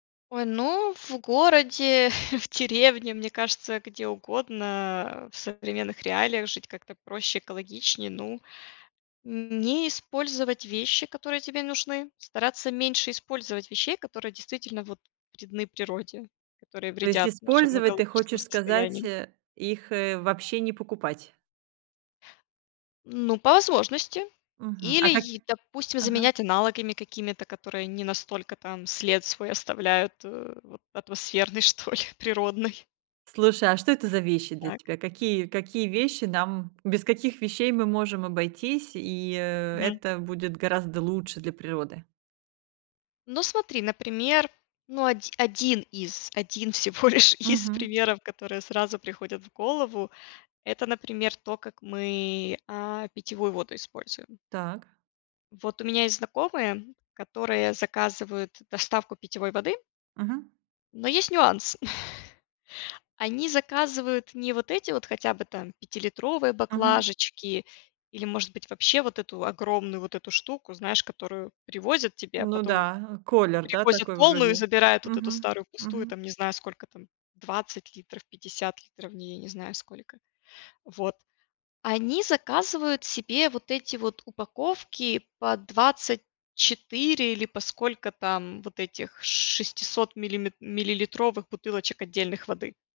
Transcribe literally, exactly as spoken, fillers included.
Ой, ну, в городе, в деревне, мне кажется, где угодно, в современных реалиях жить как-то проще, экологичнее. Ну, не использовать вещи, которые тебе нужны, стараться меньше использовать вещей, которые действительно вот вредны природе, которые То есть вредят нашему использовать, ты экологическому хочешь сказать, состоянию. э, их, э, вообще не покупать? Ну, по возможности Мгм. или А как е допустим, Ага. заменять аналогами какими-то, которые не настолько там след свой оставляют, э, вот атмосферный что ли, природный. Слушай, а что это за вещи для Так. тебя? Какие, какие вещи нам без каких вещей мы можем обойтись, и, э, Мгм. это будет гораздо лучше для природы? Ну, смотри, например, ну оди один из один всего лишь из Мгм. примеров, которые сразу приходят в голову- это, например, то, как мы, а, питьевую воду используем. Так. Вот у меня есть знакомые, которые заказывают доставку питьевой воды. Мгм. Но есть нюанс: они заказывают не вот эти вот, хотя бы там, пятилитровые Мгм. баклажечки или, может быть, вообще вот эту огромную вот эту штуку, знаешь, которую привозят тебе, а Ну потом да, колер, да, привозят такой полную и вроде. забирают вот эту Мгм. старую пустую. Мгм. Там не знаю сколько там: 20 литров, 50 литров в ней, я не знаю сколько. Вот. Они заказывают себе вот эти вот упаковки по 24 или по сколько там вот этих шестисот миллим миллилитровых бутылочек отдельных воды.